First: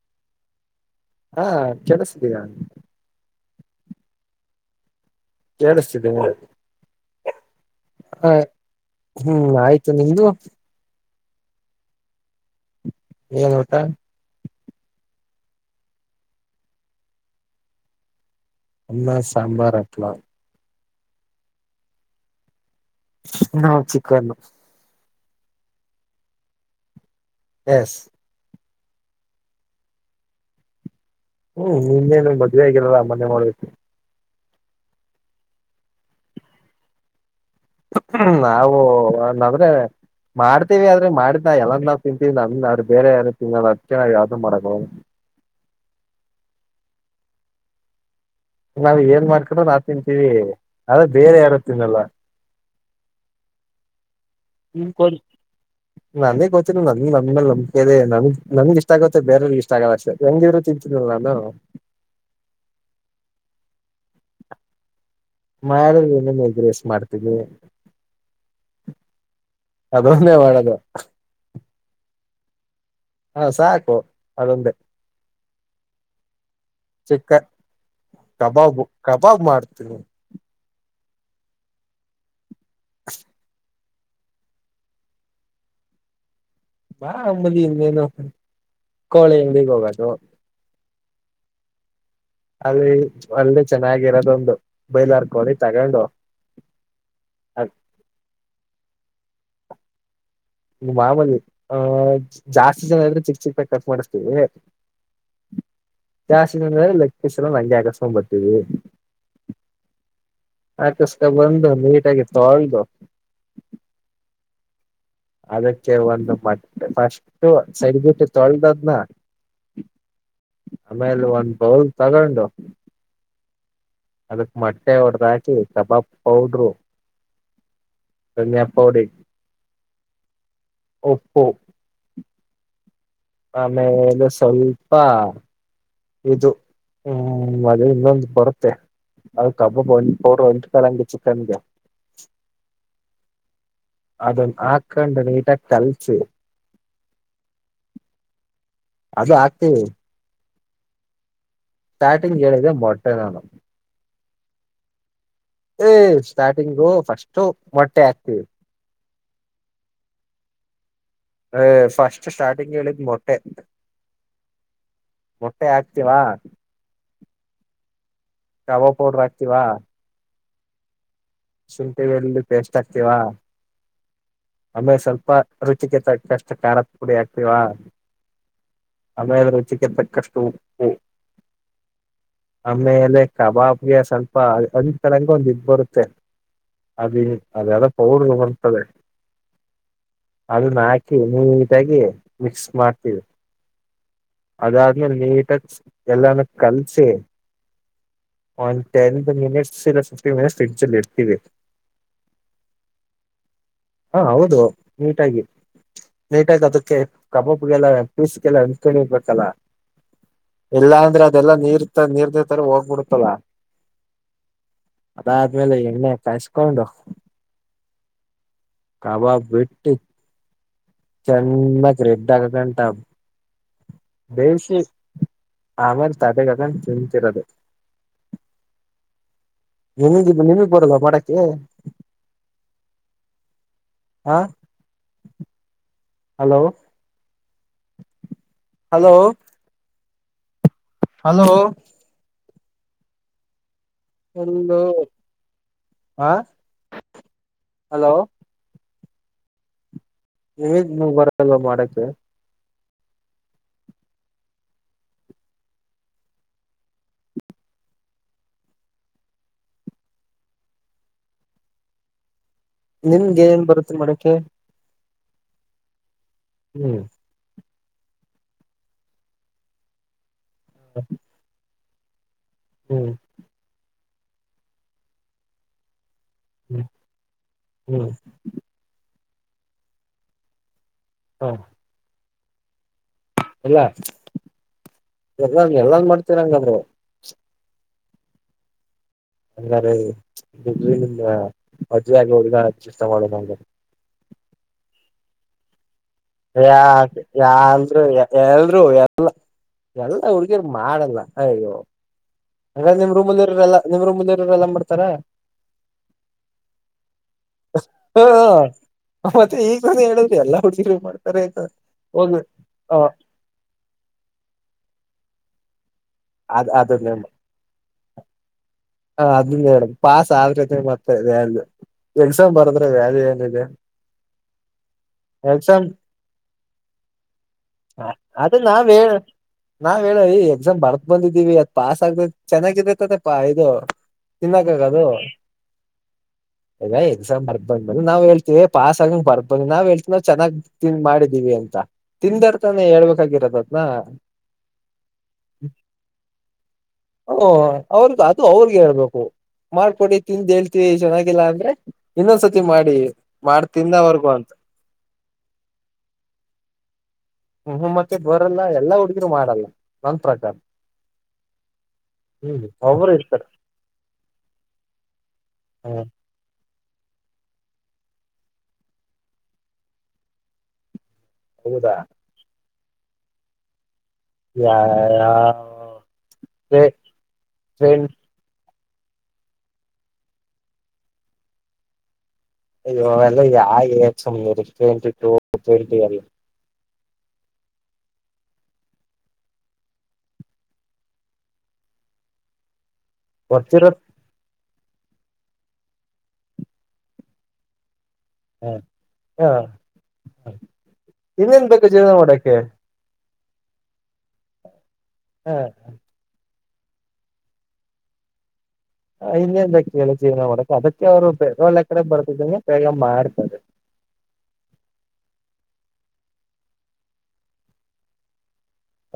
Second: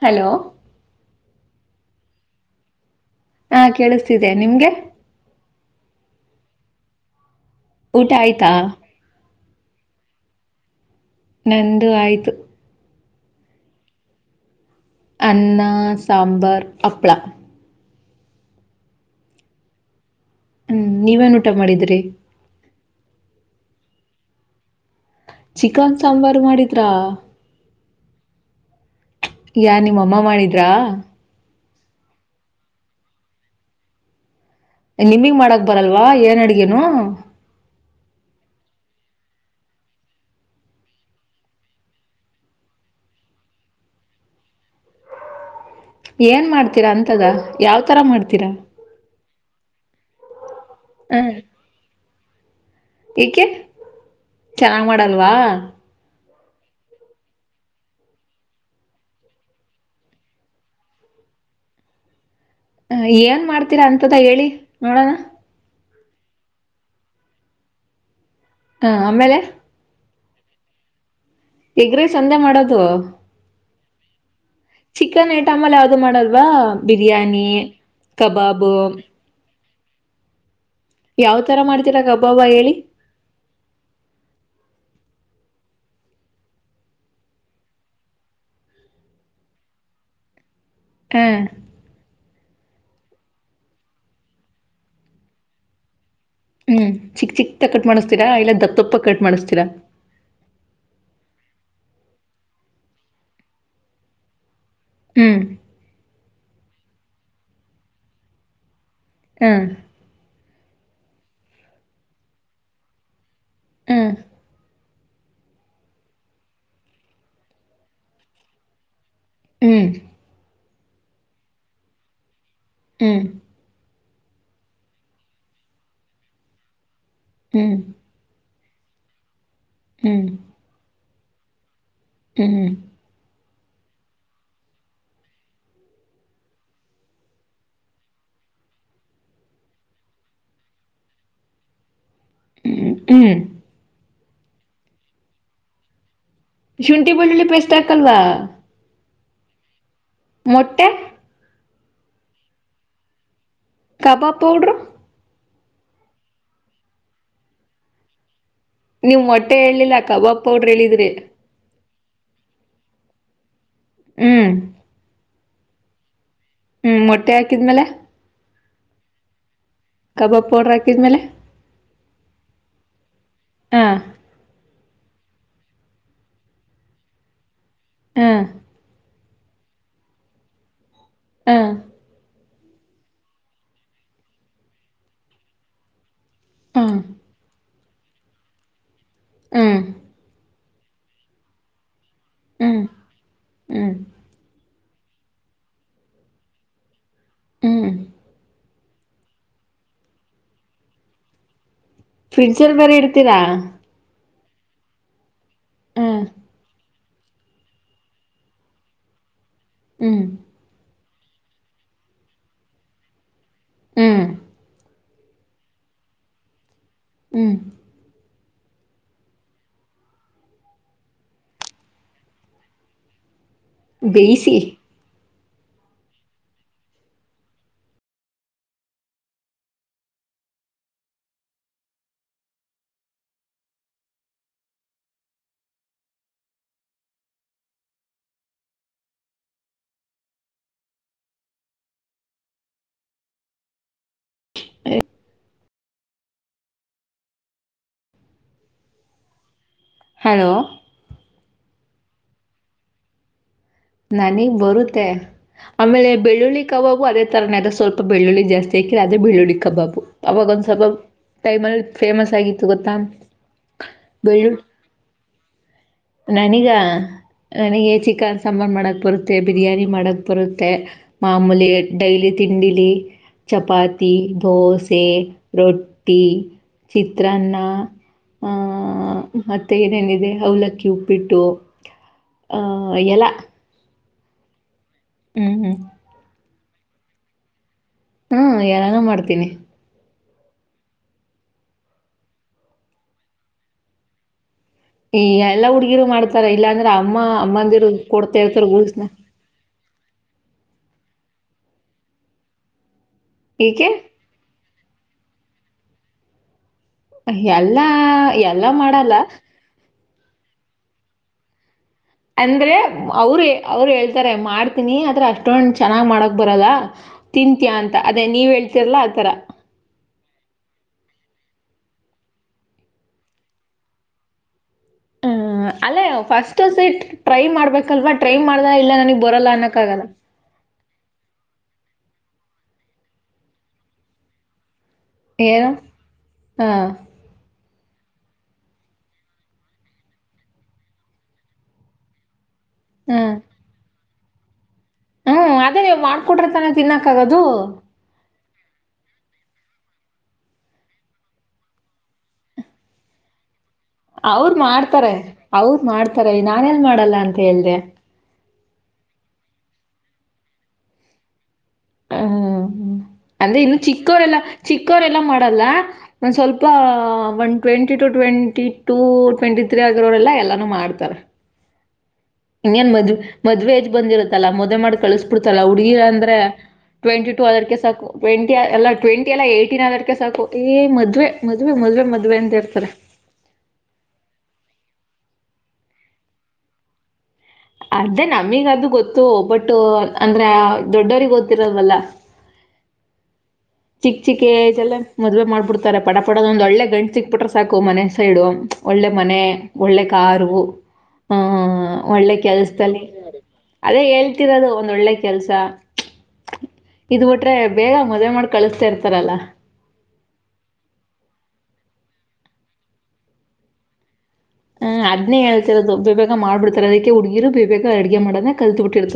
Hello ಹಾ, ಕೇಳಸ್ತಿದಿಯ? ಹಾ ಕೇಳಿಸ್ತಿದೆ, ನಿಮ್ಗೆ? ಕೇಳಿಸ್ತಿದೆ ಮ [unintelligible] ಊಟ ಹ ಆಯ್ತಾ ಹ್ಮ್ ಆಯ್ತು, ನಿಮ್ದು? ನಂದು ಆಯ್ತು. ಏನ್ ಊಟಾ? ಅನ್ನ, ಸಾಂಬಾರ್, ಹಪ್ಳ. ಅನ್ನ, ಸಾಂಬಾರ್, ಹಪ್ಪಳ ಹ್ಮ, ನೀವೇನ್ ಊಟ ಮಾಡಿದ್ರಿ? ನಾವು ಚಿಕನ್ನು. ಚಿಕನ್ ಸಾಂಬಾರ್ ಮಾಡಿದ್ರಾ ಎಸ್ ಯಾರು ನಿಮ್ಮ ಅಮ್ಮ ಮಾಡಿದ್ರಾ ಹ್ಮ್ ನಿನ್ನೇನು ಮದ್ವೆ ಆಗಿಲ್ಲಲ್ಲ ಅಮ್ಮನೆ ಮಾಡ್ಬೇಕು ನಿಮಗ್ ಮಾಡಕ್ ಬರಲ್ವಾ ಏನ್ ಅಡ್ಗೇನು ಹ್ಮ್ ನಾವುಂದ್ರೆ ಮಾಡ್ತೀವಿ ಆದ್ರೆ ಮಾಡಿದ್ ನಾ ಎಲ್ಲಂದ ನಾವ್ ತಿಂತೀವಿ ನಮ್ರ ಬೇರೆ ಯಾರ ತಿನ್ನ ಅದಕ್ಕೆ ನಾವ್ ಯಾವ್ದ ಮಾಡಕ ಏನ್ ಮಾಡ್ತೀರಾ ಅಂತದ ಯಾವ್ ತರ ಮಾಡ್ತ ನಾವ್ ಏನ್ ಮಾಡ್ವಿ [unintelligible] [inaudible] ತಿಂತೀರಿ ಅದು ಹ್ಮ್ ಬೇರೆ ಯಾರು ತಿನ್ನಲ್ಲ ಏಕೆ ಚೆನ್ನಾಗ್ ಮಾಡಲ್ವಾ ನಾನೇ ಗೊತ್ತನ ನನ್ ನಮ್ಮೇಲ್ ನಂಬದೆ ನನ್ ನನ್ಗೆ ಇಷ್ಟ ಆಗತ್ತೆ ಬೇರೆಯವಗ ಇಷ್ಟ ಆಗಲ್ಲ ಅಷ್ಟೆ ಹೆಂಗ ಇವ್ರು ತಿಂತನಿಲ್ಲ ನಾನು ಏನ್ ಮಾಡ್ತೀರಾ ಅಂತದ ಹೇಳಿ ನೋಡೋಣ ನಾ ಹೇಳ [unintelligible] ಎಗ್ರೇಸ್ ಮಾಡ್ತೀವಿ ಹಾ ಆಮೇಲೆ ಅದೊನ್ನೇ ಮಾಡದು ಎಗ್ರೀ ಸಂಧೆ ಮಾಡೋದು ಸಾಕು ಅದೊಂದೇ ಚಿಕನ್ ಐಟಮ್ ಅಲ್ಲಿ ಯಾವ್ದು ಮಾಡಲ್ವಾ ಚಿಕ್ಕ ಬಿರಿಯಾನಿ ಕಬಾಬು ಹ ಹ ಯಾವ್ ತರ ಮಾಡ್ತಿೀರ ಗಬ್ಬಾಬ್ಬ ಹೇಳಿ [inaudible] ಬಾ ಅಮ್ಮದಿ [unintelligible] ದೇನು ಕೋಳೆ ಎಗ್ ಹೋಗದು ಹ್ ಅದ ಒಳ್ಳೆ ಚೆನ್ನಾಗಿರೋದೊಂದು ಬೈಲರ್ಕೊಳ್ಳಿ ತಗೊಂಡು ಹ್ಮ್ ಚಿಕ್ ಚಿಕ್ ತ ಕಟ್ ಮಾಡಿಸ್ತೀರಾ ಇಲ್ಲ ದತ್ತಪ್ಪ ಕಟ್ ಮಾಡಸ್ತೀಾ ತರ ಮಾಮೂಲಿ ಆಹ ಜಾಸ್ತಿ ಜನ ಇದ್ರೆ ಚಿಕ್ ಚಿಕ್ಕನ ಕಟ್ ಮಾಡಿಸ್ತೀವಿ ಹ್ಮ ಜಾಸತಿನಂದ ಲೆಕ್ಕಸಲ ಲಜ ಆಕಸ ಪಟ್ಟಿದೆ ಹಾ ಆಕಸ್ಕ ಬಂದು ನೀಟಾಗಿ ತೊಳದು ಹ್ಮ್ ಅದಕ್ಕೆ ಒಂದು ಮಟ್ಟೆ ಫಸ್ಟ್ ಸರಿಬಿಟ್ಟೆ ತೊಳೆದದ್ನ ಹ್ಮ್ ಆಮೇಲೆ ಒಂದ್ ಬೌಲ್ ತಗೊಂಡು ಹ್ಮ್ ಅದಕ್ ಮೊಟ್ಟೆ ಹೊಡದ್ ಹಾಕಿ ಕಬಾಬ್ ಪೌಡ್ರು ಹ್ಮ್ [unintelligible] ಪ್ಪಡಿ ಹ್ಮ್ ಒಪ್ಪೋ ಹ್ಮ್ ಆಮೇಲೆ ಸ್ವಲ್ಪ ಇದು ಹ್ಮ್ ಮದ ಇನ್ನೊಂದು ಬರುತ್ತೆ ಅದು ಕಬಾಬ್ ಒರು ಎಂಟ ಕಾಲಂಗೆ ಚಿಕನ್ಗೆ ಹ್ಮ್ ಹ್ಮ ಅದನ್ನ ಹಾಕೊಂಡು ನೀಟಾಗಿ ಕಲ್ಸು ಶುಂಠಿ ಬೆಳ್ಳುಳ್ಳಿ ಪೇಸ್ಟ್ ಹಾಕಲ್ವ? ಅದು ಹಾಕ್ತೀವಿ ಮೊಟ್ಟೆ? ಸ್ಟಾರ್ಟಿಂಗ್ ಹೇಳಿದೆ ಮೊಟ್ಟೆ ನಾನು ಕಬಾಬ್ ಪೌಡರು? ಏ, ಸ್ಟಾರ್ಟಿಂಗು ಫಸ್ಟು ಮೊಟ್ಟೆ ಹಾಕ್ತೀವಿ ನೀವ್ ಮೊಟ್ಟೆ ಹೇಳಲಿಲ್ಲ, ಕಬಾಬ್ ಪೌಡ್ರ ಹೇಳಿದ್ರಿ ಏ.. ಫಸ್ಟ್ ಸ್ಟಾರ್ಟಿಂಗ್ ಹೇಳಿದ್ ಮೊಟ್ಟೆ ಹ್ಮ್ ಮೊಟ್ಟೆ ಹಾಕ್ತಿವಾ ಹ್ಮ್ ಮೊಟ್ಟೆ ಹಾಕಿದ್ಮೇಲೆ? ಕಬಾಬ್ ಪೌಡ್ರ ಹಾಕ್ತೀವ ಕಬಾಬ್ ಪೌಡರ್ ಹಾಕಿದ ಮೇಲೆ? ಶುಂಠಿ ಬೆಳ್ಳುಳ್ಳಿ ಪೇಸ್ಟ್ ಹಾಕ್ತೀವ. ಹಾ ಆಮೇಲೆ ಸ್ವಲ್ಪ ರುಚಿಗೆ ತಕ್ಕಷ್ಟು ಖಾರದ ಪುಡಿ ಹಾಕ್ತಿವಾ ಹಾ ಆಮೇಲೆ ರುಚಿಗೆ ತಕ್ಕಷ್ಟು ಉಪ್ಪು ಹಾ ಆಮೇಲೆ ಕಬಾಬ್ಗೆ ಸ್ವಲ್ಪ, ಒಂದ್ ತರಂಗ, ಒಂದ ಇದ್ ಬರುತ್ತೆ ಹ್ಮ್ ಅದ [unintelligible] ಪೌಡರು ಬರ್ತದೆ ಹ್ಮ್ ಅದನ್ನ ಹಾಕಿ ನೀಟಾಗಿ ಮಿಕ್ಸ್ ಹ್ಮ್ ಮಾಡ್ತೀವಿ. ಹ್ಮ್ ಅದಾದ ನೀಟಾಗಿ ಎಲ್ಲಾನ ಕಲ್ಸಿ ಹ್ಮ್ ಒಂದು ಟೆನ್ ಮಿನಿಟ್ಸ್ ಇಲ್ಲ ಫಿಫ್ಟೀನ್ ಮಿನಿಟ್ಸ್ ಫ್ರಿಡ್ಜಲ್ಲಿ ಇಡ್ತೀವಿ ಇದೆ ಫ್ರಿಡ್ಜಲ್ಲಿ ಬೇರೆ ಇಡ್ತೀರಾ? ಹಾ ಹೌದು ನೀಟಾಗಿ ಹ್ಮ್ ಲೇಟಾಗ ಅದಕ್ಕೆ ಕಬಾಬಗೆಲ್ಲ ಪೀಸ್ಗೆಲ್ಲ ಅಂಟ್ಕೊಂಡು ಇರ್ಬೇಕಲ್ಲ ಹ್ಮ್ ಇಲ್ಲ ಅಂದ್ರ ಇದೆಲ್ಲಾ ನೀರ್ತ ನೀರ್ ತರ ಹೋಗ್ಬಿಡ್ತಲ್ಲ ಹ್ಮ್ ಅದಾದ್ಮೇಲೆ ಎಣ್ಣೆ ಕಾಯಸ್ಕೊಂಡು ಹ್ಮ್ ಕಬಾಬ್ ಬಿಟ್ಟು ಚೆನ್ನಾಗ ರೆಡ್ ಆಗಗಂಟ ಬೇಯಿಸಿ ಆಮೇಲೆ ತಟೆಗಕ್ಕಂಡು ತಿಂತಿರದು ನಿಮಗ, ನಿಮಗ್ ಬರಲ್ಲ ಮಾಡಕ್ಕೆ? ಹಾ hello hello hello hello ಆ ಹಲೋ ಹಲೋ ಇ ನ ಬರ ಲ್ಲ ಮಾಡಕ್ಕೆ ನನಗ್ ಬರುತ್ತೆ ಆಮೇಲೆ ಬೆಳ್ಳುಳ್ಳಿ ಕಬಾಬು ಅದೇ ತರನ ಸ್ವಲ್ಪ ಬೆಳ್ಳುಳ್ಳಿ ಜಾಸ್ತಿ ಹಾಕಿರ ಅದೆ ಬೆಳ್ಳುಳ್ಳಿ ಕಬಾಬು ಅವಾಗ ಒಂದ್ ಸ್ವಲ್ಪ ಟೈಮಲ್ಲಿ ಫೇಮಸ್ ಆಗಿತ್ತು ಗೊತ್ತಾ ನಿಮ್ಗೆ ಏನ್ ಬರುತ್ತೆ ಮಾಡಕೆ ನನಿಗ ತ ನಿ ಯೇ ಚಿಕನ್ ಸಾಂಬಾರು ಮಾಡೋಕ್ಕೆ ಬರುತ್ತೆ ಬಿರಿಯಾನಿ ಮಾಡೋ ಬರುತ್ತೆ ಮಾಮೂಲಿ ಡೈಲಿ ತಿಂಡಿಲಿ ಹ್ಮ್ ಚಪಾತ್ ತಿಂದ್ ದೋಸೆ ರೋಟಿ ತಿಂದ್ ಹ್ಮ್ ಚಿತ್ರಾನ್ನ ಹ್ಮ್ ಹು ಹು ಹೂ ಮತ್ತೆ ಏನೇನಿದೆ ಅವಲಕ್ಕ್ಯೂ ಉಪ್ಪಿಟ್ಟು ಹಹ ಎಲ್ಲ ಇಲ್ಲ ಹ್ಞೂ ಎಲ್ಲ ಎಲ್ಲಂದ್ ಮಾಡ್ತವಿ ಅಂಗಂದ್ರೆ ಹ್ಮ ಯಾರಲ್ಲ ಮಾಡಿ ಅಲ್ಲಾರೆ ನಿಮ್ಮ ಮದ್ವೆ ಆಗ ಹೋಗಗ ಕೆಷ್ಟ [unintelligible] ಮಾಡೋಣ ಹಾಗಂಗ್ರ ಹೇ ಎಲ್ಲ ಹುಡಿ ಯಾ ಯಂದರು ಕೊಡ್ತಾ ಇರ್ತಾರೆ ಎಲ್ರು ಗೂಳ್ಸ್ನ ಎಲ್ಲ ಎಲ್ ಹುಡುಗಿಯರು ಮಾಡಲ್ಲ ಅಯ್ಯೋ ಹಾಗ ನಿಮ್ ಏಕೆ ರಲ್ಲವರು ಮುರಲ್ಲ ಮಾಡ್ ತರ ಎಲ್ಲಾ ಎಲ್ಲಾ ಮಾಡಲ್ಲ ಮತ್ತೆ ಈಗ ನಾನು ಹೇಳಿದ್ರೆ ಎಲ್ಲಾ ಹುಡುಗಿರು ಮಾಡ್ತಾರೆ ಆಯ್ತಾ ಅಂದ್ರೆ ಅವರು ಅವ್ರು ಹೇಳ್ತಾರೆ ಮಾಡ್ತೀನಿ ಮಾತ್ರ ಚ [unintelligible] ಚೆನ್ನಾಗ್ ಮಾಡಕ್ ಬರಲ್ಲ ಅದ್ ಅದನ್ನೇ ತಿಂತೀಯಾ ಅಂತ ಅದೇ ನೀವು ಹೇಳ್ತಿರಲ್ಲಾ ಹ ಅದ ಹೇಳ್ ಪಾಸ್ ಆದ್ರೆ ಮತ್ತೆ ವ್ಯಾಲ್ಯ ಎಕ್ಸಾಮ್ ಬರದ್ರೆ ವ್ಯಾಲ್ಯೂ ಏನಿದೆ ಹ್ಮ್ ಎಕ್ಸಾಮ್ ಅಲ್ಲೇ ಫಸ್ಟ್ ಸಟ್ ಟ್ರೈ ಮಾಡ್ಬೇಕಲ್ವಾ ಟ್ರೈ ಅದ ಮಾಡ್ದ ನಾವ್ ಇಲ್ಲ ಹೇಳ ನನಗ್ ಬರಲ್ಲ ಅನ್ನಕ್ಕ ನಾವ್ ಆಗಲ್ಲ ಹೇಳ ಈ ಎಕ್ಸಾಮ್ ಬರ್ದ್ ಬಂದಿದ್ದೀವಿ ಅದ್ ಪಾಸ್ ಆಗ್ಬೇಕ ಚೆನ್ನಾಗಿದೈತದ ಪಾ ಇದು ಇ [unintelligible] ದು [unintelligible] ಏನು ಹಾಂ ಈಗ ಎಕ್ಸಾಮ್ ಮಾಡರ್ಬ ಬಂದ ಮ್ರ ನಾವ್ ಹೇಳ್ತಿವಿ ಪಾಸ್ ಆಗಂಗ ಬರ್ಬನ್ನಿ ನಾವ್ ಹೇಳ್ತ ನಾವ್ ಚೆನ್ನಾಗ [unintelligible] ದನ್ ಮಾಡಿದಿವವಿ ಅಂತ ತಿಂದರ್ [unintelligible] ನೆ ಹೇಳಬೇಕಾಗಿರೋದ್ದನ ಹ್ಮ್ ಅದೇ ನೀವು ಮಾಡ್ಕೊಟ್ರ ತನ ತಿನ್ನಕ್ಕ ಆಗದು ಹೌ ಹೇಳ್ಬೇಕು ಮಾಡ್ಕೊಡಿ ತಿಂದ ಹೇಳ್ತಿವಿ ಚೆನ್ನಾಗಿಲ್ಲ ಅಂದ್ರೆ ಇನ್ನೊಂದ್ಸತಿ ಮಾಡಿ ಮಾಡ್ ಅವ್ರ ಮಾಡ್ತಾರೆ ಅವ್ರ ಮಾಡ್ತಾರೆ ನಾನ ಎಲ್ ಮಾಡಲ್ಲ ಅಂತ ಹೇಳ್ದ ಹ್ಮ್ ಮತ್ತೆ ಬರಲ್ಲ ಎಲ್ಲಾ ಹುಡ್ಗಿರು ಮಾಡಲ್ಲ ನನ್ ಪ್ರಕಾರ ಹ್ಮ್ ಒಬರು ಇರ್ತಾರೆ ಚಿಕ್ಕರೆ ಎಲ್ಲ ಚಿಕ್ಕರೆ ಎಲ್ಲ ಮಾಡ [unintelligible] ಲ್ಲ ಹ್ಮ ಒ ಸ್ವಲ್ಪ [unintelligible] ಸ್ one twenty two twenty two twenty three ಆಗಿರೋರೆಲ್ಲ ಎಲ್ಲಾನು ಮಾಡ್ತಾರೆ ಹೌದಾ ಇನ್ ಮಧೆ ಮಧುವೆಜ [unintelligible] ಬಂದಿರತ್ತಲ್ಲ ಮದೆ ಯಾ ಮಾಡಿ ಕಳಿಸ್ ಬಿಡತಲ್ಲ ಹುಗಿ ಅಂದ್ರೆ ಟ್ವೆಂಟಿ ಟು ಅದ ಸಾಕು ಟ್ವೆಂಟಿ ಎಲ್ಲ ಟ್ವೆಂಟಿ ಎಲ್ಲಏಯ್ಟೀನ್ ಅದರ್ಕ್ಕೆ ಸಾಕು ಏ ಮದ್ವೆ ಮದ್ವೆ ಮದುವೆ ಮದ್ವೆ ಅಂತ [unintelligible] ಅಯಲ್ಲ ಯ ಸನೂ [unintelligible] ಟ್ವೆಂಟಿ ಟು ಟ್ವೆಂಟಿ ಒನ್ ಅದೇ ನಮಗ ಅದು ಗೊತ್ತು ಬಟ್ ಅಂದ್ರ ದೊಡ್ಡವ್ರ ಗೊತ್ತಿರಲ್ವಲ್ಲ ಗೊತ್ತಿರ ಚಿಕ್ ಚಿಕೆ [unintelligible] ಲ್ಲ ಮದ್ವೆ ಮಾಡ್ಬಿಡ್ತಾರೆ ಪಡ ಪೋದ ಒಂದ ಒಳ್ಳೆ ಗಂಡು ಸಿಕ್ಬಿಟ್ರೆ ಸಾಕು ಮನೆ [unintelligible] ಸೈಡು ಹ ಒಳ್ಳೆ ಮನೆ ಒಳ್ಳೆ ಕಾರು ಇನ್ನೇನ್ ಬೇಕು ಆಹ್ ಜೀವನ ಒಳ್ಳೆ ಮಾಡಕ್ಕೆ ಕೆಲ್ಸದಲ್ಲಿ ಅದೇ ಹೇಳ್ತಿರೋದು ಒಂದ ಒಳ್ಳೆ ಕೆಲ್ಸ ಹ ಇದು ಒಟ್ರೆ ಬೇಗ ಮದ್ವೆ ಮಾಡ್ [unintelligible] ಕಳಿಸಿ ಇನ್ನೆಂದಕ್ಕೆ ಎಲ್ಲ ಜೀವನ ಮಾಡಕ ಅದಕ್ಕೆ ಅವರು ಒಳ್ಳೆ ಕಡೆ ಬರ್ತಿದ್ದನ ಬೇಗ ಮಾಡ್ತಾರೆ ಹ್ ಅದ್ನೇ ಹೇಳ್ತರದು ಬೇ ಬೇಗ ಮಾಡ್ಬಿಡ್ತಾರ ಅದಕ್ಕೆ ಹುಡ್ಗಿರು ಬೇ ಬೇಗ ಅಡ್ಗೆ ಮಾಡೋದ [unintelligible]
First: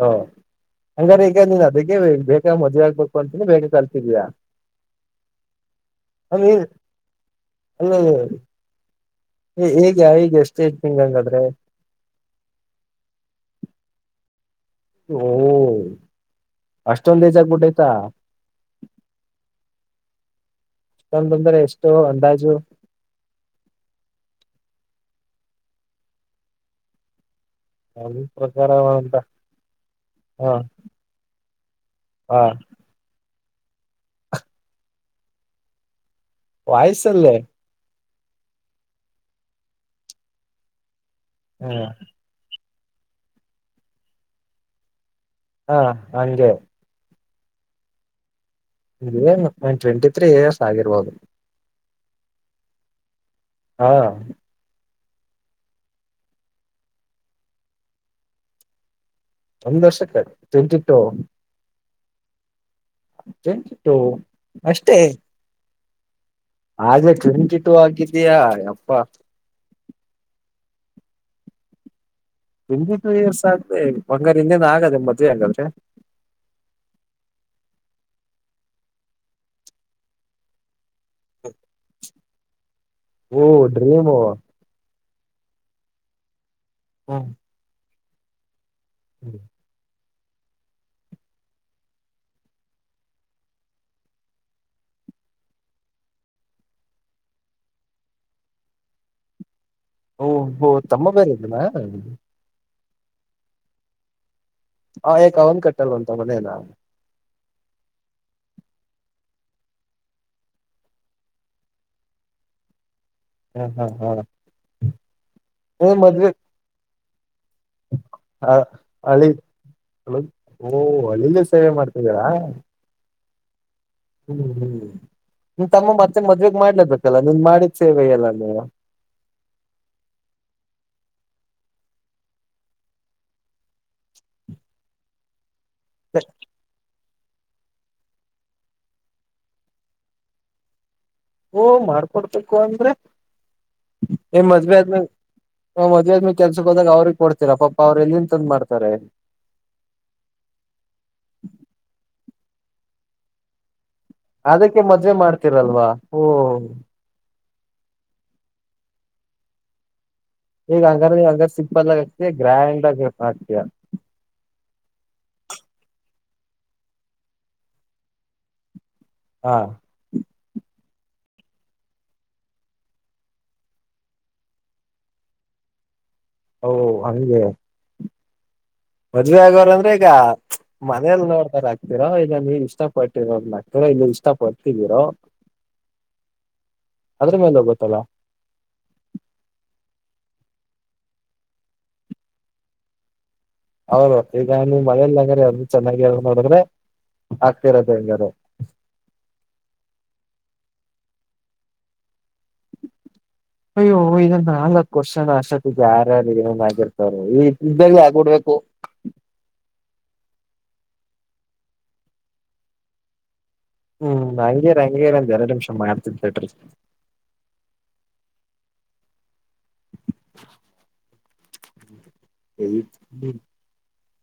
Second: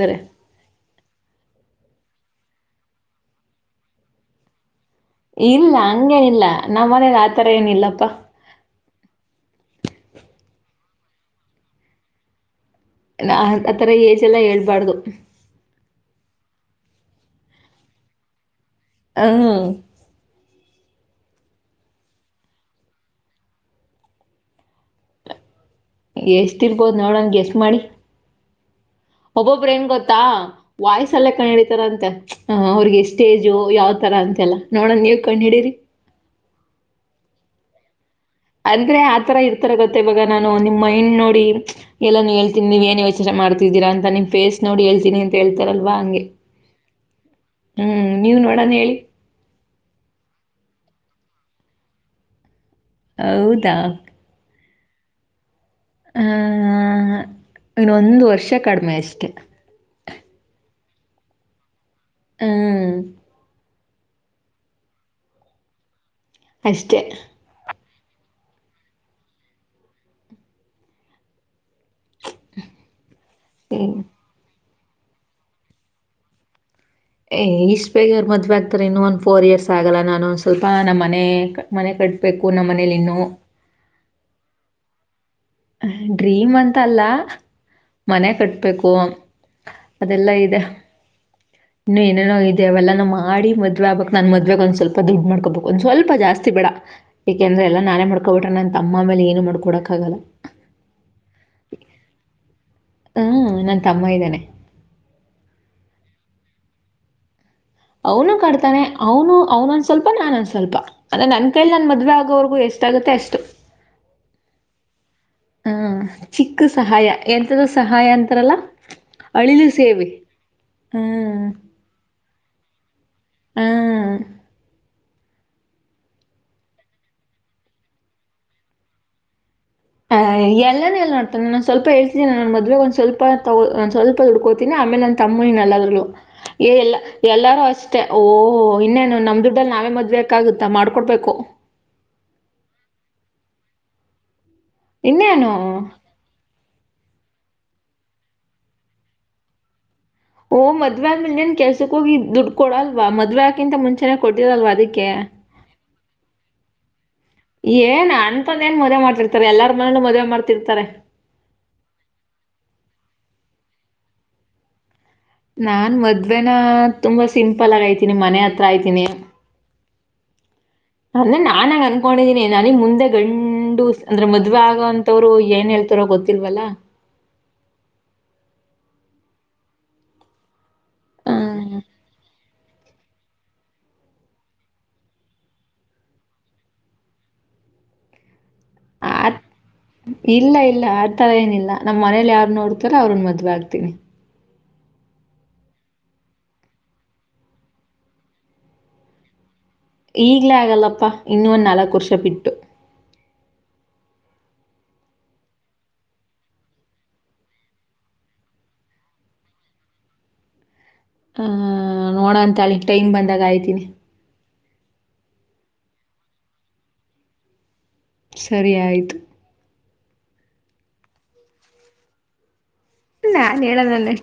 ಹಓ ಹಂಗಾರೆ ಈಗ ನೀನ್ ಅದಕ್ಕೆ ಬೇಕ ಬ ಮದುವೆ ಆಗ್ಬೇಕು ಅಂತನೆ ಬೇಗ ಕಲ್ತಿದ್ಯಾ ಇಲ್ಲ ಹಂಗೇನಲ್ಲ, ನಮ್ಮ ಮನೆಗ್ ಆತರ ಅಲ್ಲಿ ಏನಿಲ್ಲಪ್ಪ ಈಗ ಹೇಗೆ ಎಷ್ಟೈತೇ ಹಂಗಾದ್ರೆ ನಾ ಅತರ ಏಜ್ ಎಲ್ಲಾ ಹೇಳ್ ಓ ಅಷ್ಟೊಂದ ಏಜ್ ಆಗ್ಬಿಟ್ಟೈತಾ ಹ್ಮ್ ಎಷ್ಟೊಂದ ಅಂದರೆೆ ಎಷ್ಟು ಅಂದಾಜು? ಎಷ್ಟು ಇರ್ಬೋದು ನೋಡನ್ ಗೆಸ್ ಮಾಡಿ ನನ್ ಪ್ರಕಾರ ಅಂತ ಒಬ್ಬೊಬ್ಬ್ರ ಹೆಂಗ್ ಗೊತ್ತಾ ಹ ವಾಯ್ಸಲ್ಲೇ ಕಂಡ್ ಹಿಡಿತರೆ ಅಂತೆ, ಹ ಅವ್ರಿಗೆ ಎಷ್ಟ ಸ್ಟೇಜು, ಯಾವ್ ತರ ಅಂತೆಲ್ಲ, ನೋಡನ್ ನೀವ ಕಂಡ್ ಹಿಡೀರಿ ವಾಯಸಲ್ಲೇ ಅಂದ್ರೆ ಆತರ ಇರ್ತಾರ ಗೊತ್ತ, ಇವಾಗ ನಾನು ನಿಮ್ಮ ಇಂಡ್ ನೋಡಿ ಹ್ಮ ಎಲ್ಲ ಹೇಳ್ ನೀವ ಏನ್ ಯೋಚನೆ ಮಾಡ್ತಿದ್ದೀರ ಅಂತ ನಿಮ್ ಫೇಸ್ ನೋಡಿ ಹೇಳ್ತೀನಿ ಹಾ ಹಂಗೆ ಹ್ಮ್ ನೀವ್ ನೋಡ ಇದ್ ಒನ್ ಟ್ವೆಂಟಿ ಇಯರ್ಸ್ ಆಗಿರ್ಬೋದು ಹೌದಾ ಹಾ ಹ ಇನ್ನೊಂದ್ ವರ್ಷ ಕಡಿಮೆ ಅಷ್ಟೆ ಒಂದ್ ವರ್ಷ ಕ ಟ್ವೆಂಟಿ ಟು ಹ್ಮ [unintelligible] ಓ.. ಅಷ್ಟೇ ಅಷ್ಟೇ ಆದ್ರೆ ಟ್ವೆಂಟಿ ಟೂ ಆಗಿ ಇದಯಾ ಯಪ್ಪಾ ಟ್ವೆಂಟಿ ಟು ಇಯರ್ಸ್ ಆಗದೆ ಹ್ಮ್ ಹಂಗಾದ್ರೆ ಇನ್ನೇನ್ ಆಗತ್ತ ಮದ್ವೆ ಹಂಗಾದ್ರೆ ಏ್ ಇಷ್ಟ್ ಬೇಗ್ ಯಾರ್ ಮದ್ವೆ ಆಗ್ತರೆ? ಇನ್ನು ಒಂದ್ ಫೋರ್ ಇಯರ್ಸ್ ಆಗಲ್ಲ, ನಾನು ಒಂದ್ ಸ್ವಲ್ಪ ನಮ್ಮ ಮನೆ ಮ- ಬೇಕು ನ ಓ ಡ್ರೀಮೂ ಡ್ರೀಮ್ ಅಂತ ಅಲ್ಲ ಮನೆ ಕಟ್ಟ [unintelligible] ಬೇಕು ಅದೆಲ್ಲಾ ಇದೆ ಇನ್ನು ಏನೇನೋ ಇದೆ ಅವೆಲ್ಲಾನ ಮಾಡಿ ಮದ್ವೆ ಆಗ್ಬೇಕಕ್ ನಾನ್ ಮದ್ವೆಗ ಒಂದ್ ಸ್ವಲ್ಪ ದುಡ್ಡು ಮಾಡ್ಕೋಬೇಕಕ್ ಒಂದ್ ಸ್ವಲ್ಪ ಜಾಸ್ತಿ ಬೇಡ ಯಾಕೆಂದ್ರೆ ಎಲ್ಲಾ ನಾನೇ ಮಾಡ್ಕೊಬಿಟ ನನ್ ತಮ್ಮ ಮೇಲೆ ಏನು ಮಾಡ್ಕೊಡಕ್ ಹಾಗಲ್ಲ ಒಬ್ಬ ತಮ್ಮ ಬೇರೆ ಇದನಾ ಹ್ಮ ನನ್ ತಮ್ಮ ಇದ್ದೇನೆ ಹಾ ಅವಂತ ಕಟ್ಟಲ್ವಂತ ಮನೆ ನ ಅವನು ಕಡ್ತಾನೆ ಅವನು ಅವನೊಂದ ಸ್ವಲ್ಪ ನಾನೊಂದು ಸ್ವಲ್ಪ ಅಂದೆ ನನ್ ಕೈಲಿ ನನ್ ಮದ್ವೆ ಆಗೋವರ್ಗೂ ಎಷ್ಟಾಗುತ್ತೆ ಅಷ್ಟು ಹ್ಮ್ ಹ್ಮ್ ಹ್ಮ ಹ್ಮ ಚಿಕ್ಕ ಸಹಾಯ ಎಂತದ ಸಹಾಯ ಅಂತಾರಲ್ಲ ಹಳಿ ಅಳಿಲು ಸೇವೆ ಓ ಹಳಿಲಿ ಹ್ಮ ಸೇವೆ ಮಾಡ್ತಿದ್ದೀರಾ ಹ್ಮ್ ಹ್ಮ್ [unintelligible] [unintelligible] ನಿ ತಮ್ಮ ಮತ್ತೇನ್ ಮದ್ವೆಗ್ ಮಾಡ್ಲೇಬೇಕಲ್ಲ ನೀನ್ ಮಾಡಿದ ಸೇವೆ ಎಲ್ಲ ನೀ ಆ ಎಲ್ಲಾನ ಎ ನೋಡ್ತಾನ ನಾನು ಸ್ವಲ್ಪ ಹೇಳ್ತೀನಿ ನೊ ಮದ್ವೆಗ್ ಒಂದ ಸ್ವಲ್ ತೊ ಒಂದ ಸ್ವಲ್ಪದುಡ್ಕೋತೀನಿ ಆಲೆ ನನ್ ತಮ್ಮನಿಲ್ಲ ಏ ಎಲ್ಲ ಎಲ್ಲಾರೂ ಅಷ್ಟೇ ಓಹ ಇನ್ನೇನು ನಮ್ ದುಡ್ಡಲ್ಲಿ ನಾವೇ ಮದ್ಬೇಕಾಗುತ್ತಾ ಮಾಡ್ಕೊಡ್ಬೇಕ ಓ ಮಾಡ್ಕೊಡ್ಬೇಕು ಅಂದ್ರೆ ಹ್ಮ [unintelligible] ಮದ್ವೆ ಆದ್ಮ ಇನ್ನೇನು ಮದ್ವೆ ಆದ್ಮಿ ಕೆಲ್ಸ ಹೋದಾಗ ಅವ್ರ ಕೊಡ್ತೀರಾ ಪಾಪ ಅವ್ರ ಎಲ್ಲಿಂತಂದ್ ಮಾಡ್ತಾರೆ ಕೊಡ ಅಲ್ವಾ ಮದ್ವೆ ಆಗೋಕಿಂತ ಮುಂಚೆ ಅದಕ್ಕೆ ಮದ್ವೆ ಮಾಡ್ತಿರಲ್ವಾ ಹಓ. ಏನ್ ಅಂತಂದ ಏನ್ ಮದ್ ಮಾಡತಿರ್ತಾರೆ ಎಲ್ಲರ ಮನೇ ಮದೆ. ಈಗ ಹಂಗಾರ ಹಂಗ ಸಿಗ್ಬಲ್ ಆತ್ತೆ ಗ್ರ್ಯಾಂಡ್ ಆಗತ್ತೆ. ಅ [unintelligible] ನಾನ್ ಮದ್ವೆನ ತುಂಬಾ ಸಿಂಪಲ್ ಆಗಯ್ತೀನಿ ಮನೆ ಹತ್ರ ಐತಿನಿ ಹಾ. ಅಂದ್ರ ನಾನಾಗ ಅನ್ಕೊಂಡಿದೀನಿ ನನಗ್ ಮುಂದೆ ಗಂಡು ಅಂದ್ರೆ ಮದ್ವೆ ಆಗೋಂತವ್ರು ಏನ್ ಹೇಳ್ತಾರೋ ಗೊತ್ತ. ಓ ಹಗೆ. ಮದ್ವೆ ಆಗೋರ ಅಂದ್ರೆ ಈಗ. ಮನೇಲಿ ನೋಡ್ತಾರ ಆಹ್, ಹಕ್ತೀರಾ ಈಗ ನೀ ಇಷ್ಟ. ಇಷ್ಟಪಟ್ಟರೋ ಇಲ್ಲಿ ಇಷ್ಟಪಟ್ಟಿದೀರೋ ಅದ್ರ ಮಂದ ಗೊತ್ತಲ್ಲ. ಇಲ್ಲ ಇಲ್ಲ ಆ ತರ ಏನಿಲ್ಲ ನಮ್ಮ್ ಮನೇಲಿ ಯಾರ ನೋಡ್ತಾರೋ ಅವ್ರನ್ ಮದ್. ದ ಆ್ತನಿ. ನಾನು ಮಳೆಯಲ್ಲಂಗ್ರ ಯಾರು ಚೆನ್ನಾಗಿ ನೋಡಿದ್ರೆ ಆಗ್ತಿರತ್ತೆ ಹೆಂಗಾರ. ಈಗ್ಲೇ ಆಗಲ್ಲಪ್ಪಾ ಇನ್ನೊಂದ್ ನಾಲ್ಕು ವರ್ಷ ಬಿಟ್ಟು. ಅ್ಯ ಇದನ್ ನಾಲ್ಕಕ್ ವರ್ಷನ ಅಷ್ಟೊತ್ತಿಗೆ ಯಾರ್ಯಾರು ಏಂದ ಆಗರ್ತವ್ರ ಈ್ದಾಗ ಆಗ್ಡ್ಬೇಕು. ನೋಣ ತಾಳಿ ಟೈಮ್ ಬಂದಾಗಯ್ ಹ್ಮ್ ಹಂಗೆ ಹಂಗೆ ಇರ್ ಒಂದ್ ಎರ್ಡ ನಿಮಿಷ ಮಾಡ್ತನ್ ತಡ್ರಿ ಸರಿ ಆಯ್ತು. ಹ್ಮ [unintelligible] ನಾನ್ ಹೇಳದಲ್ಲನೆ